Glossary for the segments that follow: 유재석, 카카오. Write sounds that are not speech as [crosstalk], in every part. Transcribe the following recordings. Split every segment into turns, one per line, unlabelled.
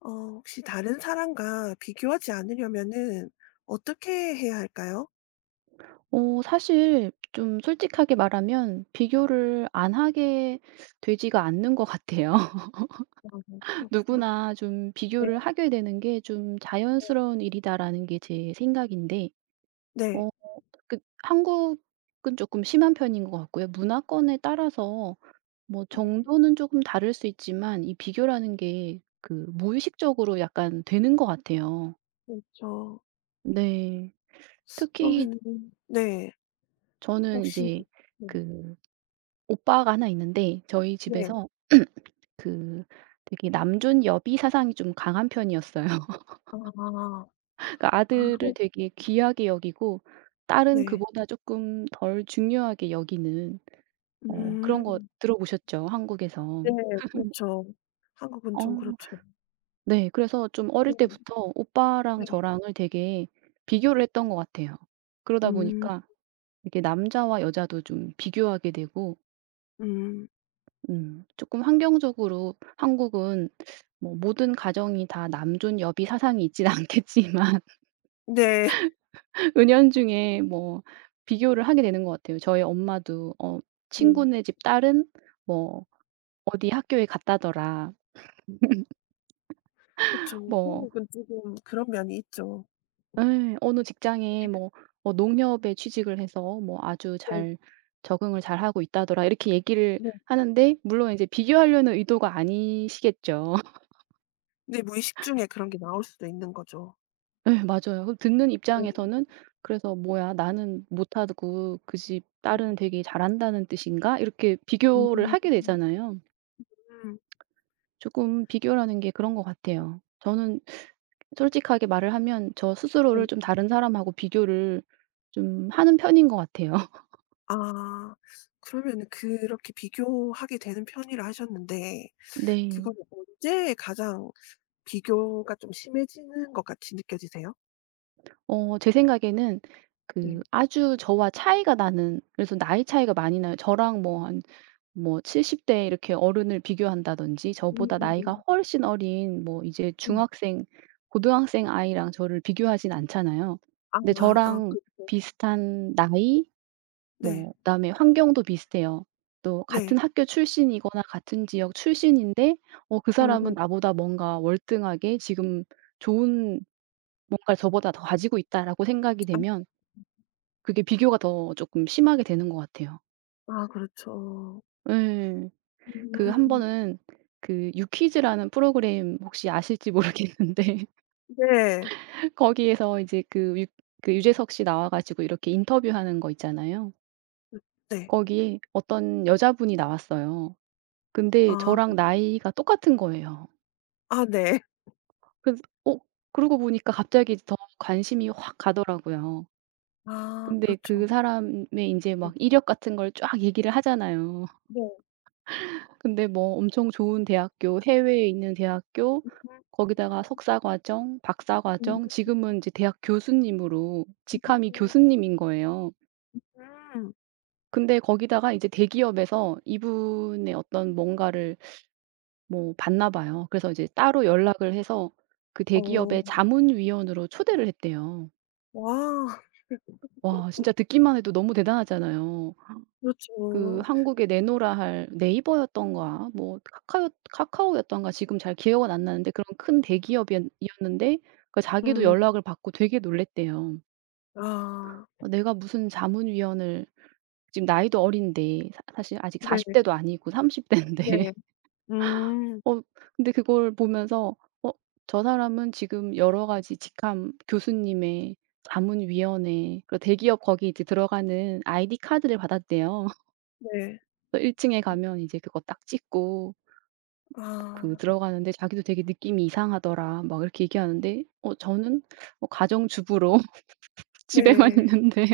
어 혹시 다른 사람과 비교하지 않으려면은 어떻게 해야 할까요?
사실 좀 솔직하게 말하면 비교를 안 하게 되지가 않는 것 같아요.
아 네.
[laughs]
그렇구나.
누구나 좀
네.
비교를 하게 되는 게 좀 '자연스러운 일이다.'라는 게 제 생각인데
네.
어 그 한국은 조금 심한 편인 것 같고요. 문화권에 따라서 뭐 정도는 조금 다를 수 있지만 이 비교라는 게 그 무의식적으로 약간 되는 것 같아요.
그렇죠.
네. 특히
그러면은 네.
저는
혹시
이제
네.
그 오빠가 하나 있는데 저희
네.
집에서 그 되게 남존 여비 사상이 좀 강한 편이었어요. [laughs]
아.
그러니까
[laughs]
아들을 되게 귀하게 여기고 딸은
네.
그보다 조금 덜 중요하게 여기는,
음.
그런 거
음.
들어보셨죠?
네.
한국에서.
그렇죠. 한국은
어
좀 그렇죠.
네. 그래서 좀 어릴
네네.
때부터 오빠랑
네.
저랑을 되게 비교를 했던 것 같아요. 그러다
음.
보니까 이게 남자와 여자도 좀 비교하게 되고
음.
음금 환경적으로 한국은 뭐 모든 가정이 다 남존 여비 사상이 있진 [laughs] 않겠지만,
네.
은연중에 뭐 비교를 하게 되는 것 같아요. 저희 엄마도
[laughs] 네.
"친구네 집 딸은 뭐 어디 학교에 갔다더라."
그렇죠,
뭐,
한국은 조금 그런 면이 있죠.
"어느 직장에 뭐 농협에 취직을 해서 뭐 아주
네.
잘 적응을 잘하고 있다더라." 이렇게 얘기를
네.
하는데, 물론 이제 비교하려는 의도가 아니시겠죠.
근데 무의식 중에 그런 게 나올 수도 있는 거죠.
[laughs] 네, 맞아요. 그 듣는
네.
입장에서는, 그래서 '뭐야, 나는 못하고 그 집
네.
딸은 되게 잘한다는 뜻인가?' 이렇게 비교를
음.
하게 되잖아요.
음.
조금 비교라는 게 그런 것 같아요. 저는 솔직하게 말을 하면 저
네.
스스로를 좀 다른 사람하고 비교를 좀 하는 편인 것 같아요. [laughs]
아 그러면은 그렇게 비교하게 되는 편이라 하셨는데
네.
그건 언제 가장 비교가 좀 심해지는 것 같이 느껴지세요?
제 생각에는, 그
네.
아주 저와 차이가 나는, 그래서 나이 차이가 많이 나요. 저랑 뭐 한, 뭐 70대 이렇게 어른을 비교한다든지, 저보다
음.
나이가 훨씬 어린 뭐 이제
음.
중학생, 고등학생 아이랑 저를 비교하진 않잖아요.
아
근데
아그
저랑
죠
비슷한 나이,
네.
뭐 그다음에 환경도 비슷해요. 또
네.
같은 학교 출신이거나 같은 지역 출신인데, 그 사람은
음.
나보다 뭔가 월등하게 지금 좋은 뭔가를 저보다 더 가지고 있다라고 생각이
아
되면, 그게 비교가 더 쪼끔 심하게 되는 것 같아요.
아 그렇죠.
예. 그 한
음.
번은 그 유퀴즈라는 프로그램 혹시 아실지 모르겠는데,
네.
[laughs] 거기에서 이제 그 유 그 유재석 씨 나와 가지고 이렇게 인터뷰하는 거 있잖아요.
음 네.
거기에 어떤 여자분이 나왔어요. 근데
아.
저랑 나이가 똑같은 거예요.
아 네.
그래서 그러고 보니까 갑자기 더 관심이 확 가더라고요.
아
근데
그렇죠.
그 사람의 인제
네.
막 이력 같은 걸 쫙 얘기를 하잖아요.
네.
근데 뭐 엄청 좋은 대학교, 해외에 있는 대학교,
음.
거기다가 석사 과정, 박사
음.
과정, 지금은 이제 대학 교수님으로
음.
직함이
음.
교수님인 거예요.
음.
근데 거기다가 이제 대기업에서 이분의 어떤 뭔가를 뭐 봤나 봐요. 그래서 이제 따로 연락을 해서 그
어.
대기업의 자문위원으로 초대를 했대요.
와.
와, 진짜 듣기만 해도 너무 대단하잖아요. 그
그렇죠.
한국에 내노라 할, 네이버였던가 뭐 카카오 카카오였던가, 지금 잘 기억은 안 나는데, 그런 큰 대기업이었 는데, 그 자기도
음.
연락을 받고 되게 놀랐대요.
아.
'내가 무슨 자문위원을, 지금 나이도 어린데. 사 사실 아직
네.
40 대도 아니고 30 대인데.'
네. 음.
어 근데 그걸 보면서, '어 저 사람은 지금 여러 가지 직함, 교수님의 자문위원회, 그 대기업 거기 이제 들어가는 아이디 카드를 받았대요. [laughs]
네.
그래서 1 층에 가면 이제 그거 딱 찍고
아.
그 들어가는데, 자기도 되게 느낌이 이상하더라.' 막 이렇게 얘기하는데, 저는 뭐 가정주부로 [laughs] 집에만
네.
있는데.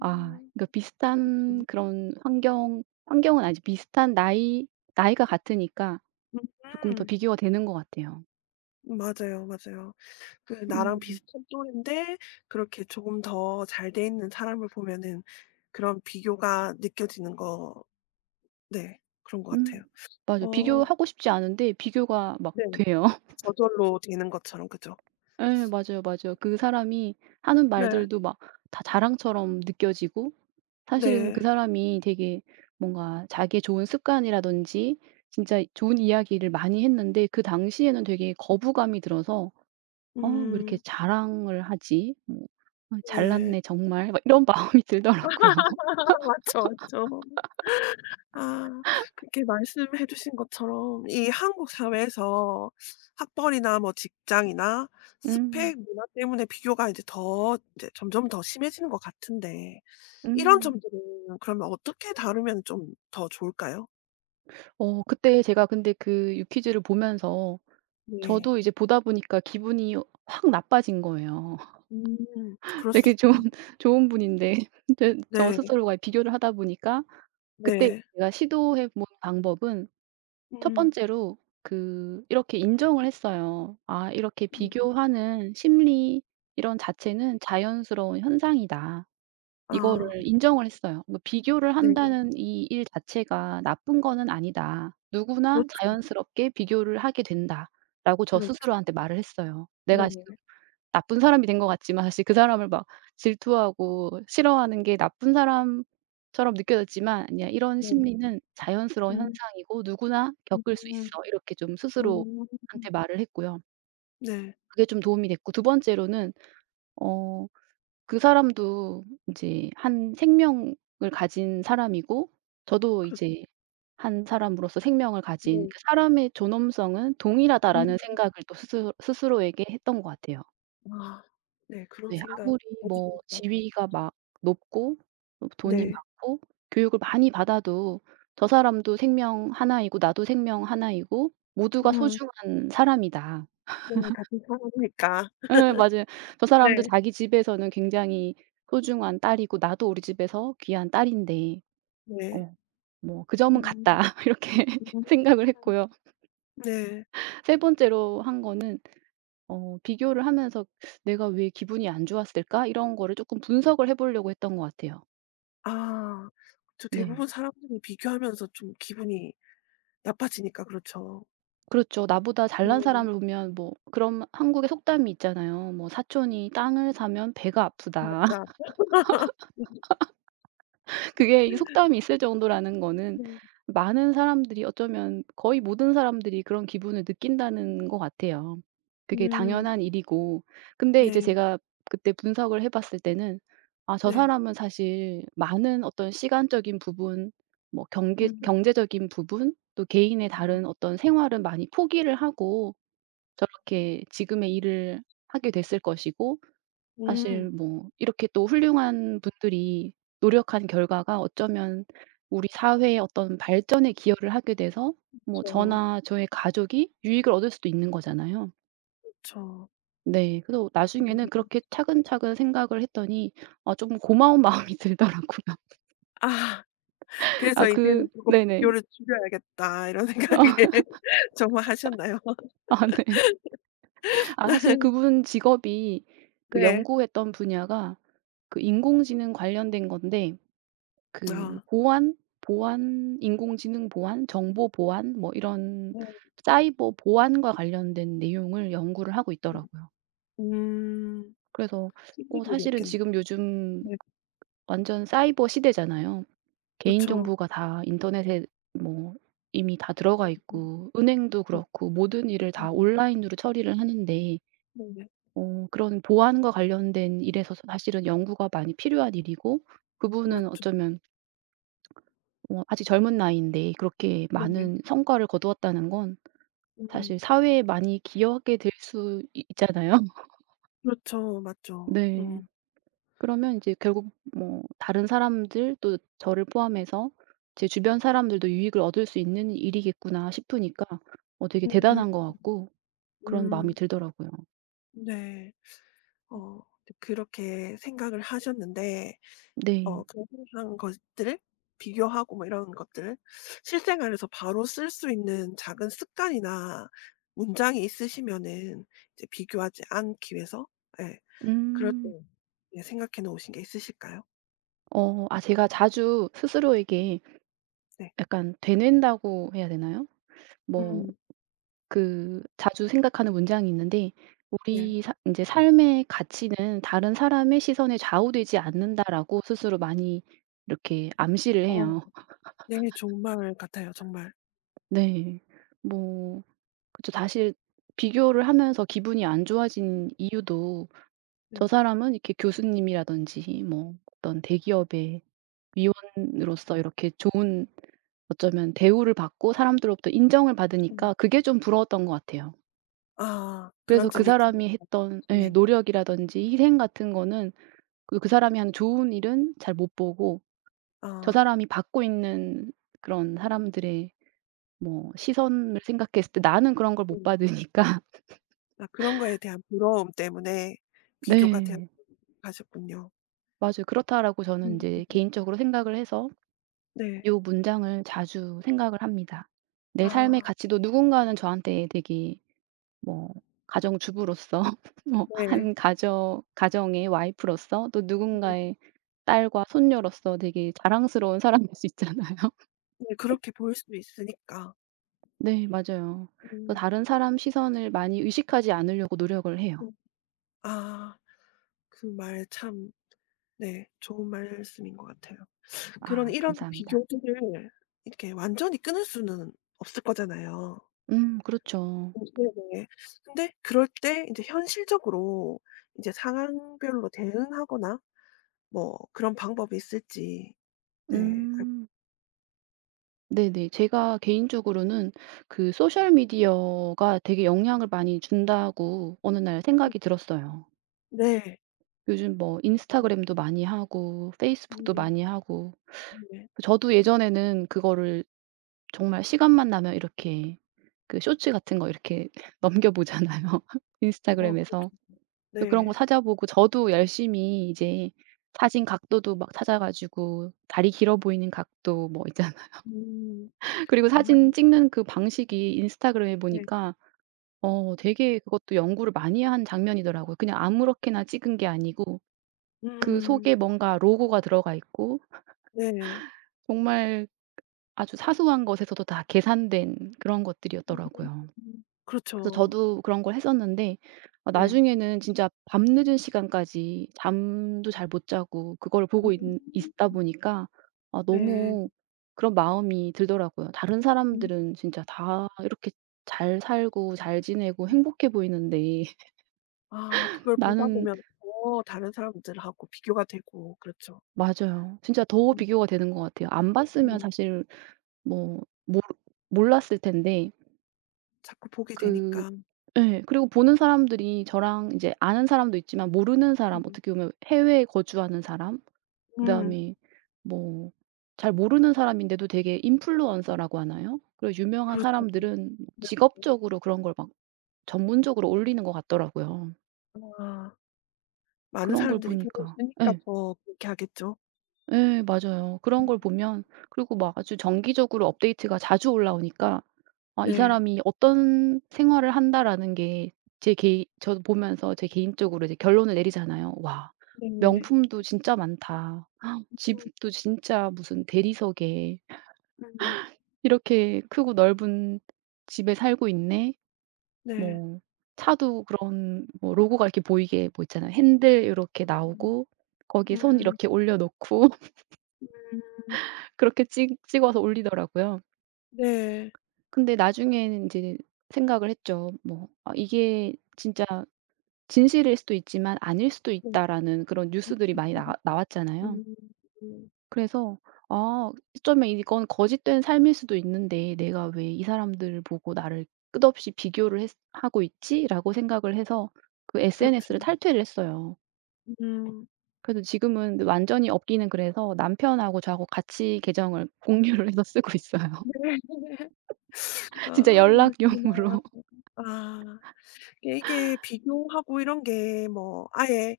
아, 그러니까
그렇군요.
비슷한 그런 환경은 아니지, 비슷한 나이, 나이가 같으니까 조금 더
음.
비교가 되는 것 같아요.
맞아요, 맞아요. 그 나랑
음.
비슷한 또래인데 그렇게 조금 더 잘 돼 있는 사람을 보면은 그런 비교가 느껴지는 거 네. 그런 것 같아요.
음. 맞아요.
어
비교하고 싶지 않은데 비교가 막
네.
돼요. [laughs]
저절로 되는 것처럼 그죠?
예 맞아요, 맞아요. 그 사람이 하는
네.
말들도 막 다 자랑처럼 느껴지고, 사실은
네.
그 사람이 되게 뭔가 자기의 좋은 습관이라든지 진짜 좋은 이야기를 많이 했는데, 그 당시에는 되게 거부감이 들어서, 왜 이렇게
음.
자랑을 하지? 뭐, 어,
네.
잘났네 정말.' 막 이런 마음이 [laughs] 들더라고요.
[laughs] 아 맞죠, 맞죠. 아 그렇게 말씀해 주신 것처럼 이 한국 사회에서 학벌이나 뭐 직장이나
음.
스펙 문화 때문에 비교가 이제 더 이제 점점 더 심해지는 것 같은데 이런
음.
점들은 그러면 어떻게 다루면 좀 더 좋을까요?
그때 제가 근데 그 유퀴즈를 보면서
네.
저도 이제 보다 보니까, 기분이 확 나빠진 거예요.
음
[laughs]
그럴 수
되게 좋은
있죠.
좋은 분인데, [laughs] 제 저
네.
스스로가 비교를 하다 보니까. 그때
네.
제가 시도해 본 방법은, 첫
음.
번째로 그 이렇게 인정을 했어요. '아, 이렇게
음.
비교하는 심리 이런 자체는 자연스러운 현상이다.' 이거를
아
인정을 했어요. 뭐 '비교를
네.
한다는 이 일 자체가 나쁜 거는 아니다. 누구나
그렇죠,
자연스럽게 비교를 하게 된다.'라고 저
그렇죠.
스스로한테 말을 했어요. 내가
네네.
나쁜 사람이 된 것 같지만, 사실 그 사람을 막 질투하고 싫어하는 게 나쁜 사람처럼 느껴졌지만, 아니야. 이런
네.
심리는 자연스러운
음.
현상이고 누구나
음.
겪을 수 있어. 이렇게 좀
음.
스스로한테 말을 했고요.
네.
그게 좀 도움이 됐고. 두 번째로는 어 그 사람도 인제 한 생명을 가진 사람이고, 저도
그렇
이제 한 사람으로서 생명을 가진,
네.
그 '사람의 존엄성은
음.
동일하다.'라는 생각을 또 스스로에게 했던 것 같아요.
아 네. 그런
네.
생각
아무리
아주
뭐
진짜
지위가 막 높고 뭐 돈이
네.
많고 교육을 많이 받아도, 저 사람도 생명 하나이고 나도 생명 하나이고 모두가
음.
소중한 사람이다.
네. 같은 사람이니까.
예 맞아요. 저 사람도
네.
자기 집에서는 굉장히 소중한 딸이고, 나도 우리 집에서 귀한 딸인데.
네.
어 뭐, '그 점은
음.
같다.' [laughs] 이렇게
[unintelligible]
생각을 했고요.
네.
세 번째로 한 거는, 비교를 하면서 '내가 왜 기분이 안 좋았을까?' 이런 거를 쪼끔 분석을 해 보려고 했던 것 같아요.
아 그쵸.
네.
대부분 사람들이 비교하면서 좀 기분이 나빠지니까 그렇죠.
그렇죠. 나보다 잘난
네.
사람을 보면, 뭐 그런 한국의 속담이 있잖아요. 뭐 "사촌이 땅을 사면 배가 아프다."
맞다.
[laughs]
[unintelligible]
그게, 이 속담이 있을 정도라는 거는
네.
많은 사람들이, 어쩌면 거의 모든 사람들이 그런 기분을 느낀다는 것 같아요. 그게
음.
당연한 일이고. 근데 이제
네.
제가 그때 분석을 해 봤을 때는, '아, 저
네.
사람은 사실 많은 어떤 시간적인 부분, 뭐 경계
음.
경제적인 부분, 또 개인의
어.
다른 어떤 생활은 많이 포기를 하고 저렇게 지금의 일을 하게 됐을 것이고,
음.
사실 뭐 이렇게 또 훌륭한 분들이 노력한 결과가 어쩌면 우리 사회의 어떤 발전에 기여를 하게 돼서, 뭐
그쵸.
저나 저의 가족이 유익을 얻을 수도 있는 거잖아요.
그쵸.
네. 그래서 나중에는
음.
그렇게 차근차근 생각을 했더니 아, 좀 고마운 [laughs] 마음이 들더라고요.
아
아,
그래서
그
이제는 조금
네네.
'비교를 줄여야겠다.' 이런 [laughs] 생각을
아
정말 하셨나요?
아 네. 아 사실
[laughs]
그분 직업이, 그
네.
연구했던 분야가 그 인공지능 관련된 건데, 그
아.
보안 인공지능 보안, 정보 보안 뭐 이런
네.
사이버 보안과 관련된 내용을 연구를 하고
네.
있더라고요.
음.
그래서
힘든
사실은
일이었겠네.
지금 요즘
네.
완전 사이버 시대잖아요.
그렇죠.
개인정보가 다 인터넷에 뭐 이미 다 들어가
음.
있고, 은행도
음
그렇고, 모든 일을 다
음.
온라인으로 처리를 하는데,
네네.
그런 보안과 관련된 일에서 사실은 연구가 많이 필요한 일이고, 그분은
맞죠.
어쩌면 아직 젊은 나이인데 그렇게
네네.
많은 성과를 거두었다는 건
음.
사실 사회에 많이 기여하게 될 수 있잖아요. [laughs]
그렇죠. 맞죠.
네.
음.
그러면 이제 결국 뭐 다른 사람들, 또 저를 포함해서 제 주변 사람들도 유익을 얻을 수 있는 일이겠구나 싶으니까, 되게
음
대단한 것 같고 그런 마음이
음.
들더라고요.
네. 어 그렇게 생각을 하셨는데 어
네.
그 생각한 것들을 비교하고 뭐 이런 것들을 실생활에서 바로 쓸 수 있는 작은 습관이나 문장이 있으시면은 이제 비교하지 않기 위해서 예. 그럴 때
음.
예 생각해 놓으신 게 있으실까요?
제가 자주
음.
스스로에게
네.
약간 되낸다고 해야 되나요? 뭐
음.
그 자주 생각하는 문장이 있는데,
네.
"우리 사제 삶의 가치는 다른 사람의 시선에 좌우되지 않는다."라고 스스로 많이 이렇게 암시를
어.
해요.
네 정말 같아요 정말.
네. 뭐 그쵸. 사실 비교를 하면서 기분이 안 좋아진 이유도, 저
네.
사람은 이렇게 교수님이라든지 뭐 어떤 대기업의 위원으로서 이렇게 좋은, 어쩌면 대우를 받고 사람들로부터 인정을
음.
받으니까, 그게 좀 부러웠던 것 같아요.
아
그래서
그런
그
점이 분명
사람이 했던 예
네.
노력이라든지 희생 같은 거는, 그 사람이 하는 좋은 일은 잘 못 보고, 저
아
사람이 받고 있는 그런 사람들의 뭐 시선을 생각했을 때, 나는 그런 걸
네.
못 받으니까. [laughs]
아 그런 거에 대한 부러움 때문에 비교가 되어
네.
가셨군요.
맞아요. 그렇다라고 저는 이
음.
제 개인적으로 생각을 해서,
네.
요 문장을 자주 생각을 합니다. 내 삶의
아
가치도, 누군가는 저한테 되게 뭐 가정주부로서 [laughs] 뭐
네.
한 가정의 와이프로서, 또
음
누군가의 딸과 손녀로서 되게 자랑스러운 사람일 수 있잖아요. [laughs]
네 그렇게 보일 수도 있으니까.
네 맞아요. 또
음.
다른 사람 시선을 많이 의식하지 않으려고 노력을 해요.
음. 아 그 말 참 네 좋은 말씀인 것 같아요. 그런
아
이런
감사합니다.
비교들을 이렇게 완전히 끊을 수는 없을 거잖아요.
그렇죠.
음 네네. 근데 그럴 때 인제 현실적으로 이제 상황별로 대응하거나 뭐 그런 방법이 있을지 네 알고
음 네네. 제가 개인적으로는 그 소셜 미디어가 되게 영향을 많이 준다고 어느 날
싶
생각이 들었어요.
네.
요즘 뭐 인스타그램도 많이 하고 페이스북도
음
많이 하고,
네.
저도 예전에는 그거를 정말 시간만 나면 이렇게 그 쇼츠 같은 거 이렇게 [laughs] 넘겨 보잖아요, [laughs]
어 그렇죠.
인스타그램에서. 또 그런 거
네.
찾아보고, 저도 열심히 이제 사진 각도도 막 찾아 가지고, 다리 길어 보이는 각도 뭐 있잖아요.
음.
[laughs] 그리고
아
사진 찍는 그 방식이 인스타그램에
네.
보니까 되게 그것도 연구를 많이 한 장면이더라고요. 그냥 아무렇게나 찍은 게 아니고, 그
음
속에 뭔가 로고가 들어가 있고,
네.
정말 아주 사소한 것에서도 다 계산된 그런
음.
것들이었더라고요. 그래서
그렇죠.
저도 그런 걸 했었는데,
네.
나중에는 진짜 밤늦은 시간까지 잠도 잘 못 자고 그걸
음
보고 있 있다 보니까, 아,
네.
너무 그런 마음이 들더라고요. 다른
음.
사람들은 진짜 다 이렇게 잘 살고 잘 지내고 행복해 보이는데, [laughs]
아 그걸 보다
나는.
보면 더 다른 사람들하고 비교가 되고 그렇죠.
맞아요. 진짜 더
음
비교가 되는 것 같아요. 안 봤으면
음.
사실 뭐 몰 몰랐을 텐데.
자꾸 보게
그
되니까.
예. 그리고 보는 사람들이 저랑 이제 아는 사람도 있지만, 모르는
음.
사람, 어떻게 보면 해외에 거주하는 사람,
음.
그다음에 뭐 잘 모르는 사람인데도 되게 인플루언서라고 하나요? 그고 유명한
그렇죠.
사람들은 뭐 직업적으로 그런 걸 막 전문적으로 올리는 것 같더라고요.
아 많은
그런 걸
사람들이 보고
보니까
있으니까
예.
더 그렇게 하겠죠.
예 맞아요. 그런
음.
걸 보면, 그리고 막 아주 정기적으로 업데이트가 자주 올라오니까, 아 이
네.
사람이 어떤 생활을 한다라는 게, 제 개인 저도 보면서 제 개인적으로 이제 결론을 내리잖아요. '와,
네.
명품도 진짜 많다. [gasps] 헉,
음
집도 진짜 무슨 대리석에
음.
이렇게 크고 넓은 집에 살고 있네.'
네.
뭐 차도 그런 뭐 로고가 이렇게 보이게 뭐 있잖아요. 핸들 이렇게
음.
나오고 거기에 손
음.
이렇게 올려 놓고 [laughs]
음.
그렇게 찍 찍어서 올리더라고요.
네.
근데 나중에는 이제 생각을 했죠. 뭐, '아 이게 진짜 진실일 수도 있지만 아닐 수도
네.
있다.'라는 그런
음.
뉴스들이 많이 나 나왔잖아요.
음. 음,
그래서 아, 어쩌면 이건 거짓된 삶일 수도 있는데, '내가 왜 이 사람들을 보고 나를 끝없이 비교를 했 하고 있지?'라고 생각을 해서, 그
그렇죠.
SNS를 탈퇴를 했어요.
음.
그래서 지금은 완전히 없기는, 그래서 남편하고 저하고 같이 계정을 [laughs] 공유를 해서 쓰고 있어요.
네. [laughs]
[laughs] 진짜
아그구나
연락용으로.
아. 이게 이게 비교하고 이런 게 뭐 아예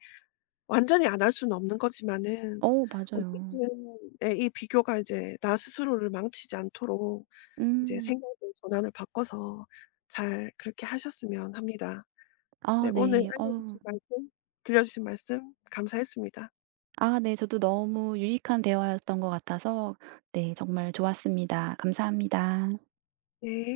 완전히 안 할 수는 없는
[laughs]
거지만은
맞아요.
어쨌든 예 이 비교가 이제 나 스스로를 망치지 않도록 이제
음.
생각의 전환을 바꿔서 잘 그렇게 하셨으면 합니다. 네
아
오늘
네.
알려 주신 말씀 들려 주신 말씀 감사했습니다.
아 네. 저도 너무 유익한 대화였던 것 같아서, 네 정말 좋았습니다. 감사합니다.
네.